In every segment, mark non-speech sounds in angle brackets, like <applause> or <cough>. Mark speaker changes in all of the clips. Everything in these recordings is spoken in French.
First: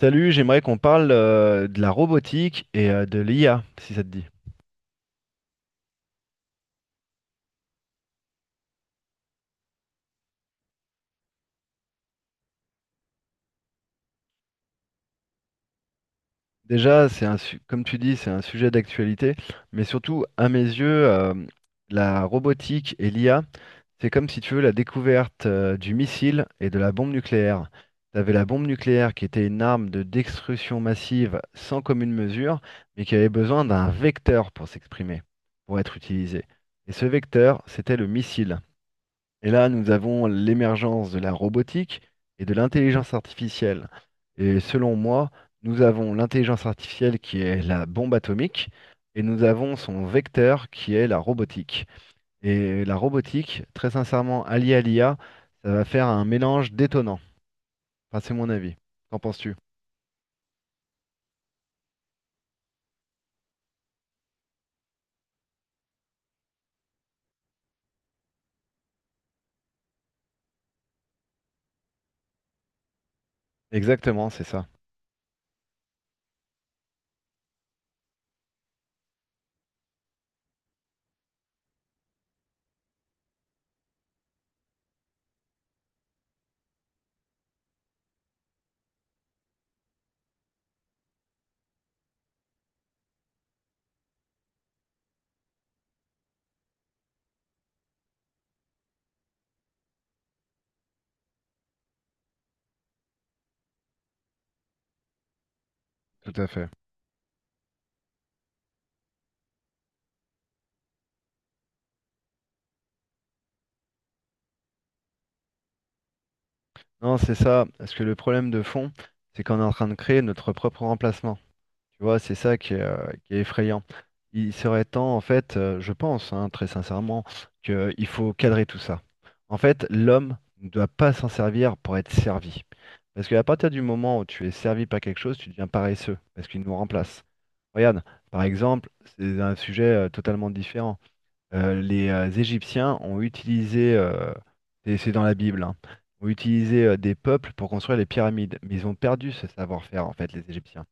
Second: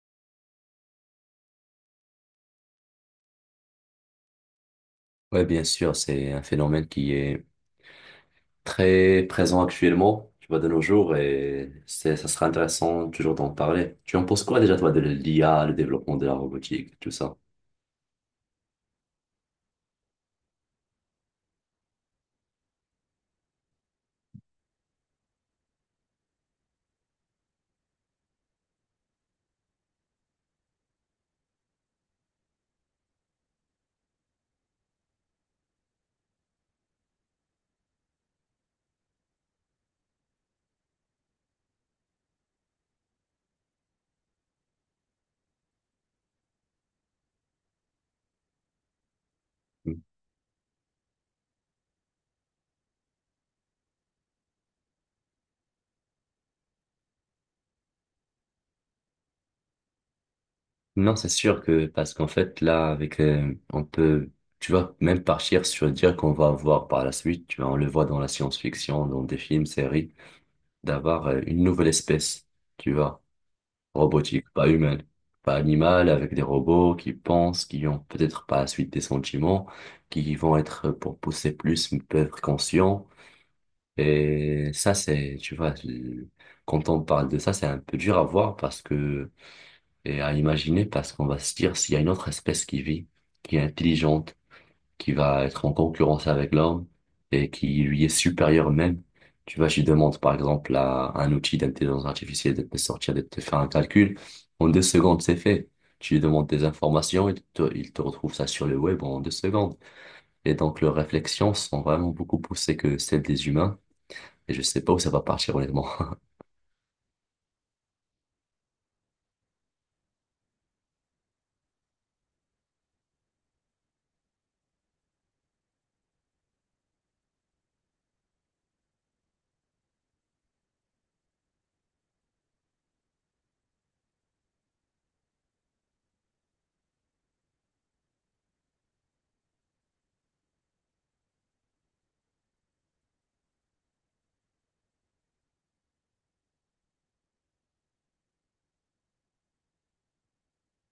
Speaker 1: Salut, j'aimerais qu'on parle de la robotique et de l'IA, si ça te dit.
Speaker 2: Oui, bien sûr, c'est un phénomène qui est très présent actuellement, tu vois, de nos jours, ça sera intéressant toujours d'en parler. Tu en penses quoi déjà, toi, de l'IA, le développement de la robotique,
Speaker 1: Déjà,
Speaker 2: tout ça?
Speaker 1: comme tu dis, c'est un sujet d'actualité, mais surtout, à mes yeux, la robotique et l'IA, c'est comme si tu veux la découverte du missile et de la bombe nucléaire. Tu avais la bombe nucléaire qui était une arme de destruction massive sans commune mesure, mais qui avait besoin d'un vecteur pour s'exprimer, pour être utilisé. Et ce vecteur, c'était le missile. Et là, nous avons l'émergence de la robotique et de l'intelligence artificielle. Et selon moi, nous avons l'intelligence artificielle qui est la bombe atomique et nous avons
Speaker 2: Mm.
Speaker 1: son vecteur qui est la robotique. Et la robotique, très sincèrement, alliée à l'IA, ça va faire un mélange détonnant. Enfin, c'est mon avis. Qu'en penses-tu?
Speaker 2: Non, c'est sûr que, parce qu'en fait, là, avec, on peut, tu vois, même partir sur dire qu'on va avoir par la suite, tu vois, on le voit dans la science-fiction, dans des films, séries, d'avoir une nouvelle espèce, tu vois.
Speaker 1: Exactement, c'est
Speaker 2: Robotique,
Speaker 1: ça.
Speaker 2: pas humaine, pas animale, avec des robots qui pensent, qui ont peut-être par la suite des sentiments, pour pousser plus, peut être conscients. Et ça, c'est, tu vois, quand on parle de ça, c'est un peu dur à voir parce que, et à imaginer parce qu'on va se dire s'il y a une autre espèce qui vit, qui est intelligente, qui va être en concurrence avec l'homme et qui lui est supérieur même. Tu vois, je lui demande par exemple à un outil d'intelligence artificielle de te sortir, de te faire un calcul. En 2 secondes, c'est fait. Tu lui
Speaker 1: Tout à
Speaker 2: demandes des
Speaker 1: fait.
Speaker 2: informations et il te retrouve ça sur le web en 2 secondes. Et donc, leurs réflexions sont vraiment beaucoup poussées que celles des humains. Et je sais pas où ça va partir, honnêtement. <laughs>
Speaker 1: Non, c'est ça, parce que le problème de fond, c'est qu'on est en train de créer notre propre remplacement. Tu vois, c'est ça qui est effrayant. Il serait temps, en fait, je pense, hein, très sincèrement, qu'il faut cadrer tout ça. En fait, l'homme ne doit pas s'en servir pour être servi. Parce qu'à partir du moment où tu es servi par quelque chose, tu deviens paresseux, parce qu'il nous remplace. Regarde, par exemple, c'est un sujet totalement différent. Les Égyptiens ont utilisé, et c'est dans la Bible, hein, ont utilisé des peuples pour construire les pyramides, mais ils ont perdu ce savoir-faire, en fait, les Égyptiens,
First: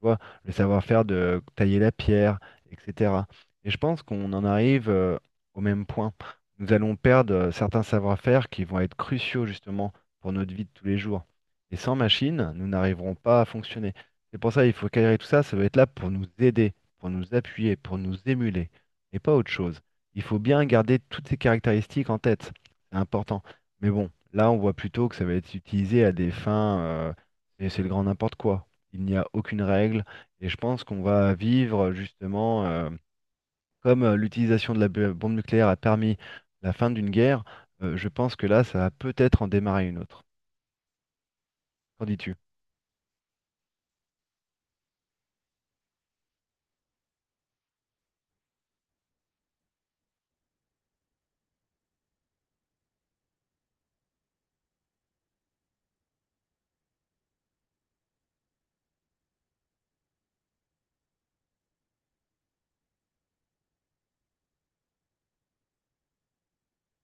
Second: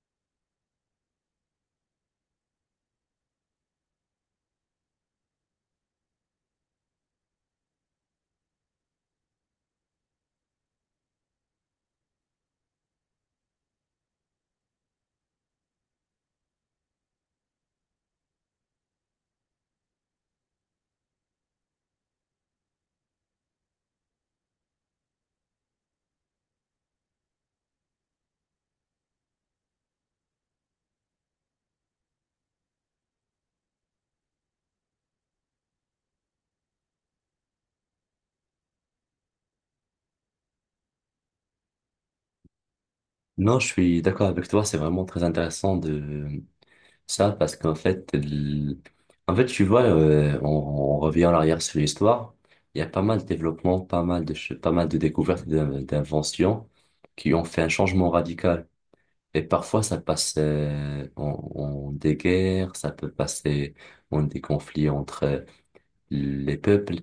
Speaker 1: tu vois, le savoir-faire de tailler la pierre, etc. Et je pense qu'on en arrive au même point. Nous allons perdre certains savoir-faire qui vont être cruciaux justement pour notre vie de tous les jours. Et sans machine, nous n'arriverons pas à fonctionner. C'est pour ça qu'il faut cadrer tout ça, ça doit être là pour nous aider, pour nous appuyer, pour nous émuler, et pas autre chose. Il faut bien garder toutes ces caractéristiques en tête, c'est important. Mais bon, là on voit plutôt que ça va être utilisé à des fins, et c'est le grand n'importe quoi, il n'y a aucune règle. Et je pense qu'on va vivre justement, comme l'utilisation de la bombe nucléaire a permis la fin d'une guerre, je pense que là, ça va peut-être en démarrer une autre. Qu'en dis-tu?
Speaker 2: Non, je suis d'accord avec toi. C'est vraiment très intéressant de, ça, parce qu'en fait, en fait, tu vois, on revient en arrière sur l'histoire. Il y a pas mal de développements, pas mal de, pas mal de découvertes, et d'inventions qui ont fait un changement radical. Et parfois, ça passe en des guerres, ça peut passer en des conflits entre les peuples.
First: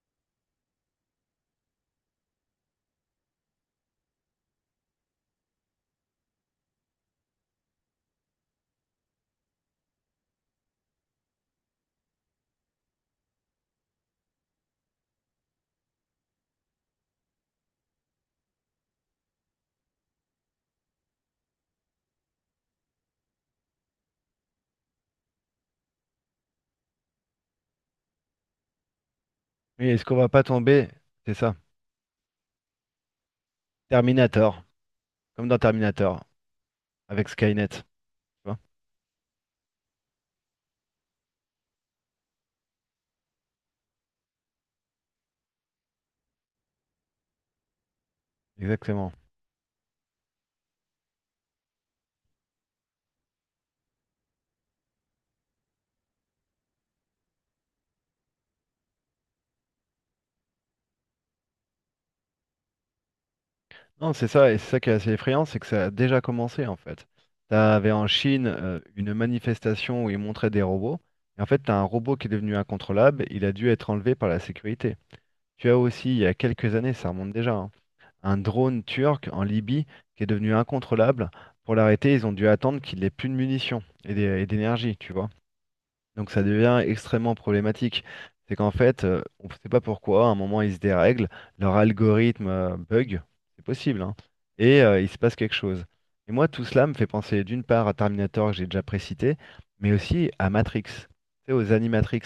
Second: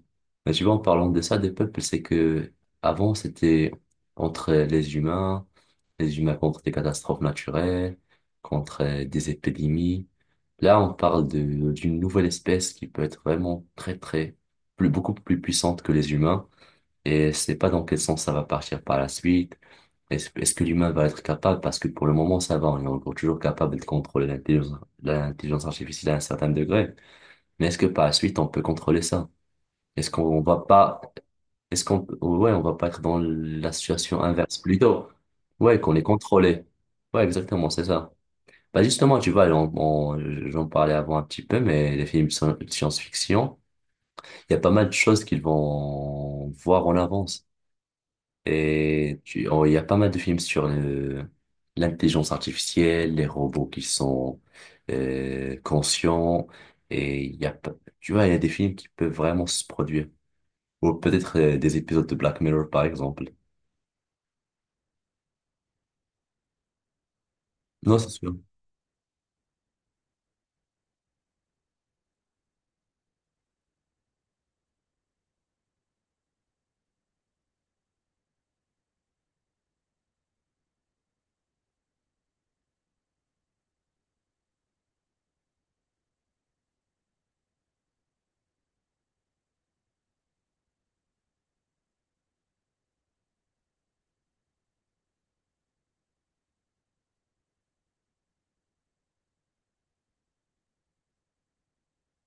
Speaker 2: Mais tu vois, en parlant de ça, des peuples, c'est que avant, c'était entre les humains contre des catastrophes naturelles, contre des épidémies. Là, on parle d'une nouvelle espèce qui peut être vraiment plus, beaucoup plus puissante que les humains. Et c'est pas dans quel sens ça va partir par la suite. Est-ce que l'humain va être capable? Parce que pour le moment, ça va. On est encore toujours capable de contrôler l'intelligence artificielle à un certain degré. Mais est-ce que par la suite, on peut contrôler ça?
Speaker 1: Mais est-ce
Speaker 2: Est-ce
Speaker 1: qu'on va
Speaker 2: qu'on
Speaker 1: pas
Speaker 2: va
Speaker 1: tomber?
Speaker 2: pas,
Speaker 1: C'est ça.
Speaker 2: est-ce qu'on, ouais, on va pas être dans la situation inverse
Speaker 1: Terminator,
Speaker 2: plutôt?
Speaker 1: comme dans
Speaker 2: Ouais, qu'on est
Speaker 1: Terminator,
Speaker 2: contrôlé. Ouais,
Speaker 1: avec Skynet,
Speaker 2: exactement,
Speaker 1: tu
Speaker 2: c'est ça.
Speaker 1: vois.
Speaker 2: Bah justement, tu vois, j'en parlais avant un petit peu, mais les films de science-fiction, il y a pas mal de choses qu'ils vont voir en avance.
Speaker 1: Exactement.
Speaker 2: Et tu, oh, il y a pas mal de films sur l'intelligence artificielle, les robots qui sont conscients, et il y a, pas- tu vois, il y a des films qui peuvent vraiment se produire. Ou peut-être des épisodes de Black Mirror, par exemple.
Speaker 1: Non, c'est ça, et c'est ça qui est assez effrayant, c'est que ça a déjà commencé en fait. T'avais
Speaker 2: Non,
Speaker 1: en
Speaker 2: c'est sûr.
Speaker 1: Chine une manifestation où ils montraient des robots, et en fait, t'as un robot qui est devenu incontrôlable, il a dû être enlevé par la sécurité. Tu as aussi, il y a quelques années, ça remonte déjà, hein, un drone turc en Libye qui est devenu incontrôlable. Pour l'arrêter, ils ont dû attendre qu'il ait plus de munitions et d'énergie, tu vois. Donc ça devient extrêmement problématique. C'est qu'en fait, on ne sait pas pourquoi, à un moment, ils se dérèglent, leur algorithme bug, c'est possible, hein, et il se passe quelque chose. Et moi, tout cela me fait penser d'une part à Terminator que j'ai déjà précité, mais aussi à Matrix, tu sais, aux Animatrix.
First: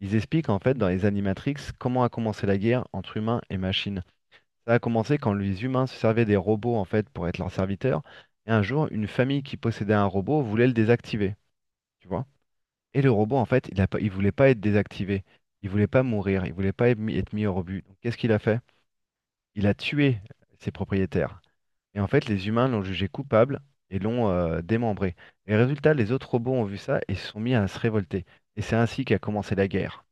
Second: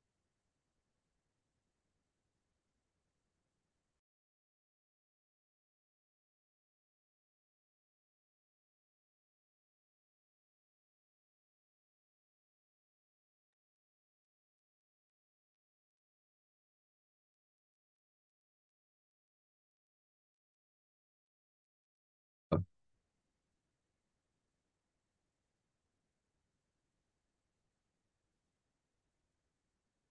Speaker 1: Ils expliquent en fait dans les Animatrix comment a commencé la guerre entre humains et machines. Ça a commencé quand les humains se servaient des robots en fait pour être leurs serviteurs, et un jour, une famille qui possédait un robot voulait le désactiver, tu vois. Et le robot, en fait, il voulait pas être désactivé. Il voulait pas mourir. Il voulait pas être mis au rebut. Donc, qu'est-ce qu'il a fait? Il a tué ses propriétaires. Et en fait, les humains l'ont jugé coupable et l'ont démembré. Et résultat, les autres robots ont vu ça et se sont mis à se révolter. Et c'est ainsi qu'a commencé la guerre.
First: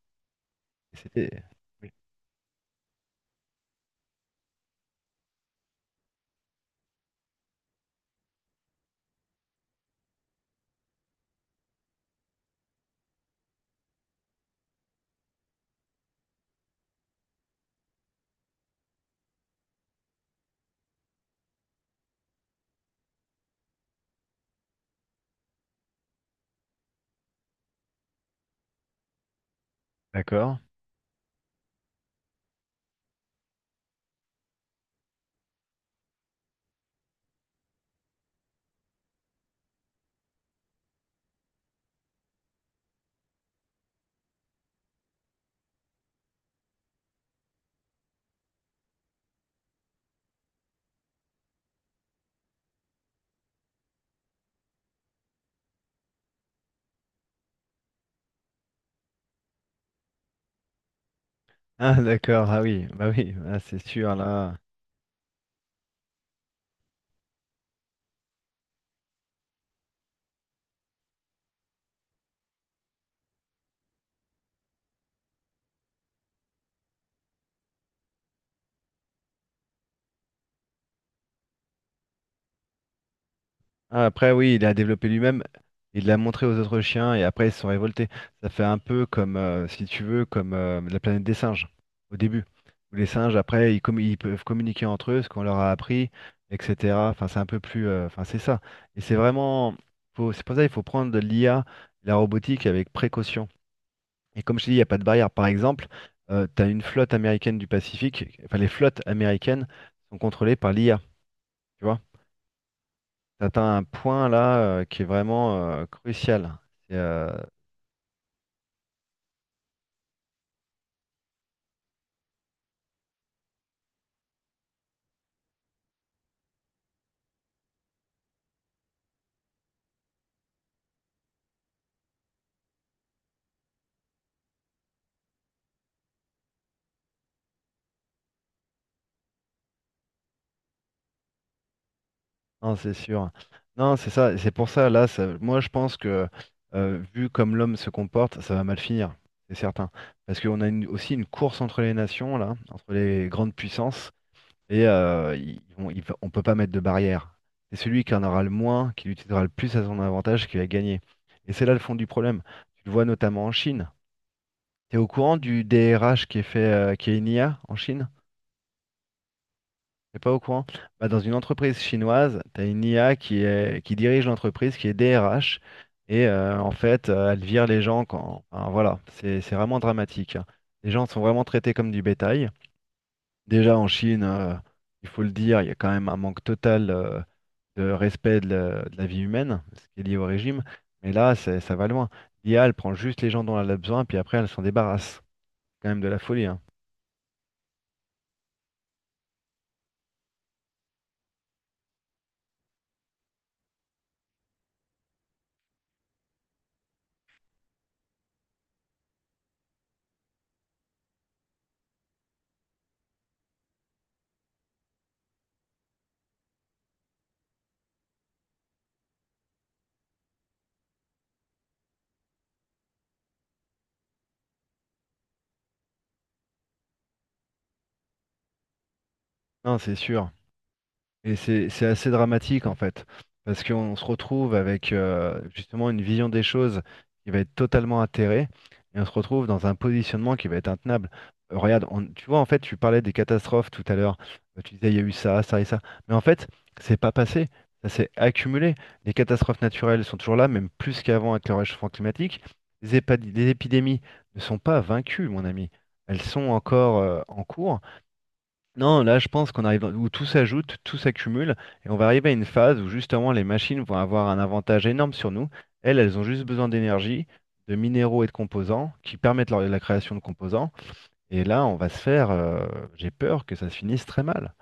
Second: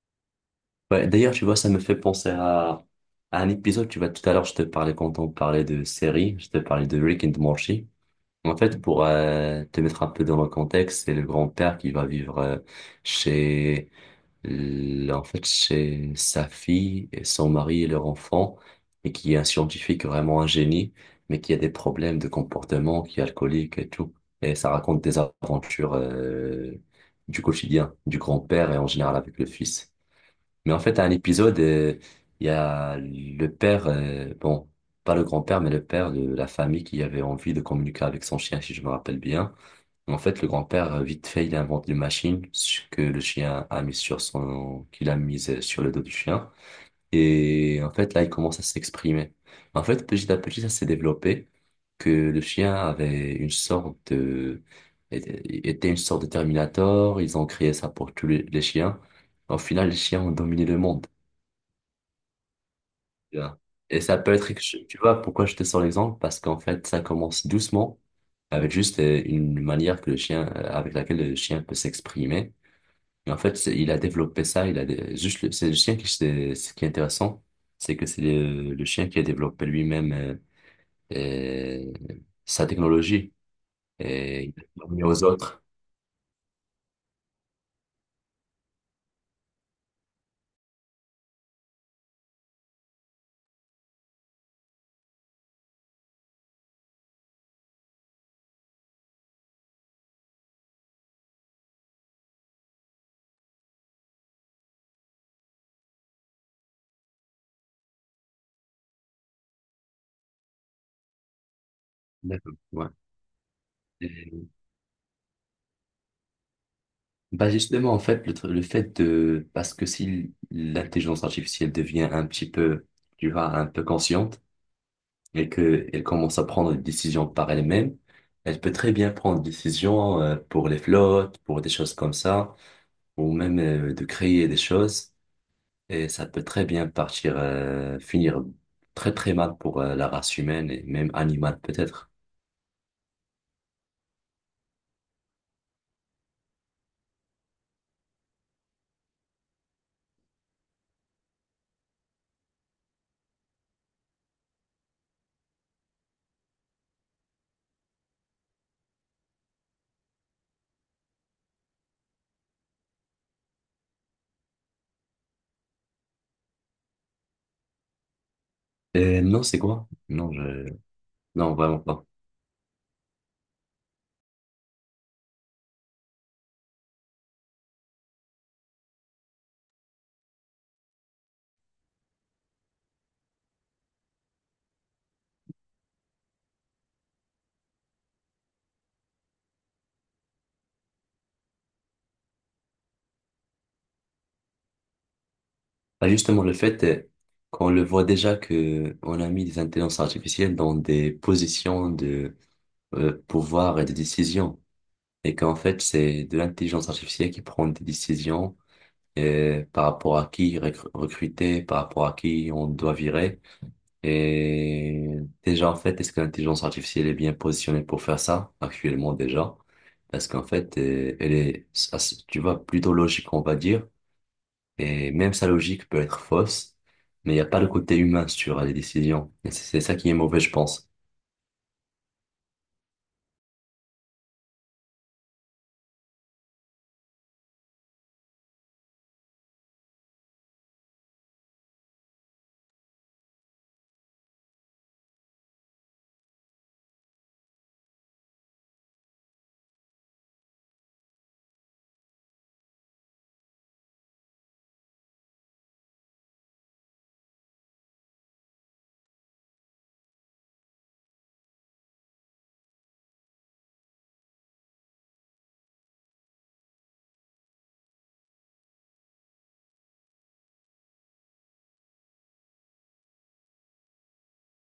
Speaker 1: Et
Speaker 2: Ouais,
Speaker 1: C'était.
Speaker 2: d'ailleurs, tu vois, ça me
Speaker 1: Oui.
Speaker 2: fait penser à un épisode, tu vois, tout à l'heure, je te parlais quand on parlait de séries, je te parlais de Rick and Morty. En fait, pour te mettre un peu dans le contexte, c'est le grand-père qui va vivre chez en fait, c'est sa fille, et son mari et leur enfant, et qui est un scientifique vraiment un génie, mais qui a des problèmes de comportement, qui est alcoolique et tout. Et ça raconte des aventures du quotidien, du grand-père et en général avec le fils.
Speaker 1: D'accord.
Speaker 2: Mais en fait, à un épisode, il y a le père, bon, pas le grand-père, mais le père de la famille qui avait envie de communiquer avec son chien, si je me rappelle bien. En fait, le grand-père, vite fait, il invente une machine que le chien a mise sur son, qu'il a mise sur le dos du chien. Et en fait, là, il commence à s'exprimer. En fait, petit à petit, ça s'est développé que le chien avait une sorte de... était une sorte de Terminator. Ils ont créé ça pour les chiens. Au final, les chiens ont dominé le monde.
Speaker 1: Ah, d'accord. Ah oui. Bah oui.
Speaker 2: Tu
Speaker 1: Ah,
Speaker 2: vois.
Speaker 1: c'est
Speaker 2: Et
Speaker 1: sûr,
Speaker 2: ça peut être...
Speaker 1: là.
Speaker 2: Tu vois pourquoi je te sors l'exemple? Parce qu'en fait, ça commence doucement, avec juste une manière que avec laquelle le chien peut s'exprimer. Et en fait, il a développé ça, il a dé- juste le- c'est le chien qui c'est ce qui est intéressant, c'est que c'est le chien qui a développé lui-même euh, sa technologie
Speaker 1: Ah, après,
Speaker 2: et il
Speaker 1: oui,
Speaker 2: l'a
Speaker 1: il a
Speaker 2: permis
Speaker 1: développé
Speaker 2: aux
Speaker 1: lui-même,
Speaker 2: autres.
Speaker 1: il l'a montré aux autres chiens et après ils se sont révoltés. Ça fait un peu comme, si tu veux, comme la planète des singes au début. Où les singes, après, ils peuvent communiquer entre eux, ce qu'on leur a appris, etc. Enfin, c'est un peu plus. Enfin, c'est ça. Et c'est vraiment. C'est pour ça qu'il faut prendre l'IA, la robotique avec précaution. Et comme je te dis, il n'y a pas de barrière. Par exemple, tu as une flotte américaine du Pacifique. Enfin, les flottes américaines sont contrôlées par l'IA.
Speaker 2: D'accord. Ouais.
Speaker 1: T'atteins un point
Speaker 2: Et-
Speaker 1: là qui est vraiment crucial. C'est, euh,
Speaker 2: bah justement, en fait, le fait de parce que si l'intelligence artificielle devient un petit peu, tu vois, un peu consciente et que elle commence à prendre des décisions par elle-même, elle peut très bien prendre des décisions pour les flottes, pour des choses comme ça, ou même de créer des choses. Et ça peut très bien partir, finir très très mal pour la race humaine et même animale peut-être.
Speaker 1: non, c'est sûr. Non, c'est ça. C'est pour ça, là, moi je pense que vu comme l'homme se comporte, ça va mal finir, c'est certain. Parce qu'on a aussi une course entre les nations, là, entre les grandes puissances, et on ne peut pas mettre de barrière. C'est celui qui en aura le moins, qui l'utilisera le plus à son avantage, qui va gagner. Et c'est là le fond du problème. Tu le vois notamment en Chine. T'es au courant du DRH qui est fait, qui est une IA en Chine?
Speaker 2: Non, c'est quoi?
Speaker 1: T'es
Speaker 2: Non,
Speaker 1: pas au courant?
Speaker 2: je...
Speaker 1: Bah, dans une
Speaker 2: non,
Speaker 1: entreprise
Speaker 2: vraiment pas.
Speaker 1: chinoise, tu as une IA qui est, qui dirige l'entreprise, qui est DRH, et elle vire les gens quand, enfin, voilà, c'est vraiment dramatique, hein. Les gens sont vraiment traités comme du bétail. Déjà en Chine, il faut le dire, il y a quand même un manque total de respect de de la vie humaine, ce qui est lié au régime. Mais là, ça va loin. L'IA, elle prend juste les gens dont elle a besoin, puis après, elle s'en débarrasse. C'est quand même de
Speaker 2: Bah,
Speaker 1: la
Speaker 2: justement,
Speaker 1: folie,
Speaker 2: le
Speaker 1: hein.
Speaker 2: fait qu'on le voit déjà que on a mis des intelligences artificielles dans des positions de pouvoir et de décision, et qu'en fait, c'est de l'intelligence artificielle qui prend des décisions par rapport à qui recruter, par rapport à qui on doit virer. Et déjà, en fait, est-ce que l'intelligence artificielle est bien positionnée pour faire ça actuellement déjà? Parce qu'en fait, elle est, tu vois, plutôt logique, on va dire. Et même sa logique peut être fausse, mais il n'y a pas le côté humain sur les décisions. Et
Speaker 1: Non,
Speaker 2: c'est ça
Speaker 1: c'est
Speaker 2: qui est
Speaker 1: sûr.
Speaker 2: mauvais, je pense.
Speaker 1: Et c'est assez dramatique en fait, parce qu'on se retrouve avec justement une vision des choses qui va être totalement atterrée, et on se retrouve dans un positionnement qui va être intenable. Regarde, tu vois, en fait, tu parlais des catastrophes tout à l'heure. Tu disais il y a eu ça, ça et ça, mais en fait, c'est pas passé, ça s'est accumulé. Les catastrophes naturelles sont toujours là, même plus qu'avant avec le réchauffement climatique. Les épidémies ne sont pas vaincues, mon ami, elles sont encore en cours. Non, là, je pense qu'on arrive où tout s'ajoute, tout s'accumule, et on va arriver à une phase où justement les machines vont avoir un avantage énorme sur nous. Elles, elles ont juste besoin d'énergie, de minéraux et de composants qui permettent la création de composants. Et là, on va se faire, j'ai peur que ça se finisse très mal.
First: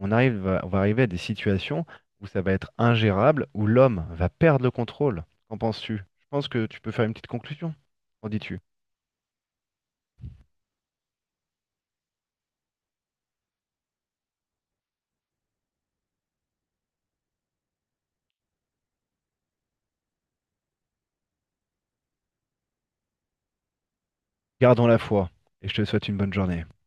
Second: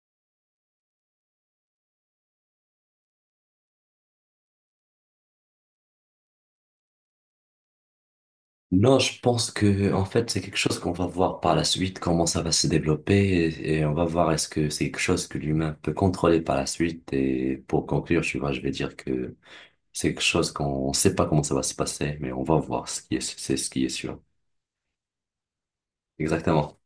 Speaker 1: On va arriver à des situations où ça va être ingérable, où l'homme va perdre le contrôle. Qu'en penses-tu? Je pense que tu peux faire une petite conclusion. Qu'en dis-tu?
Speaker 2: Non, je pense que en fait c'est quelque chose qu'on va voir par la suite comment ça va se développer et on va voir est-ce que c'est quelque chose que l'humain peut contrôler par la suite et pour conclure tu vois je vais dire que c'est quelque chose qu'on ne sait pas comment ça va se passer, mais on va voir c'est ce qui est sûr.
Speaker 1: Gardons la foi, et je te souhaite une bonne journée.
Speaker 2: Exactement.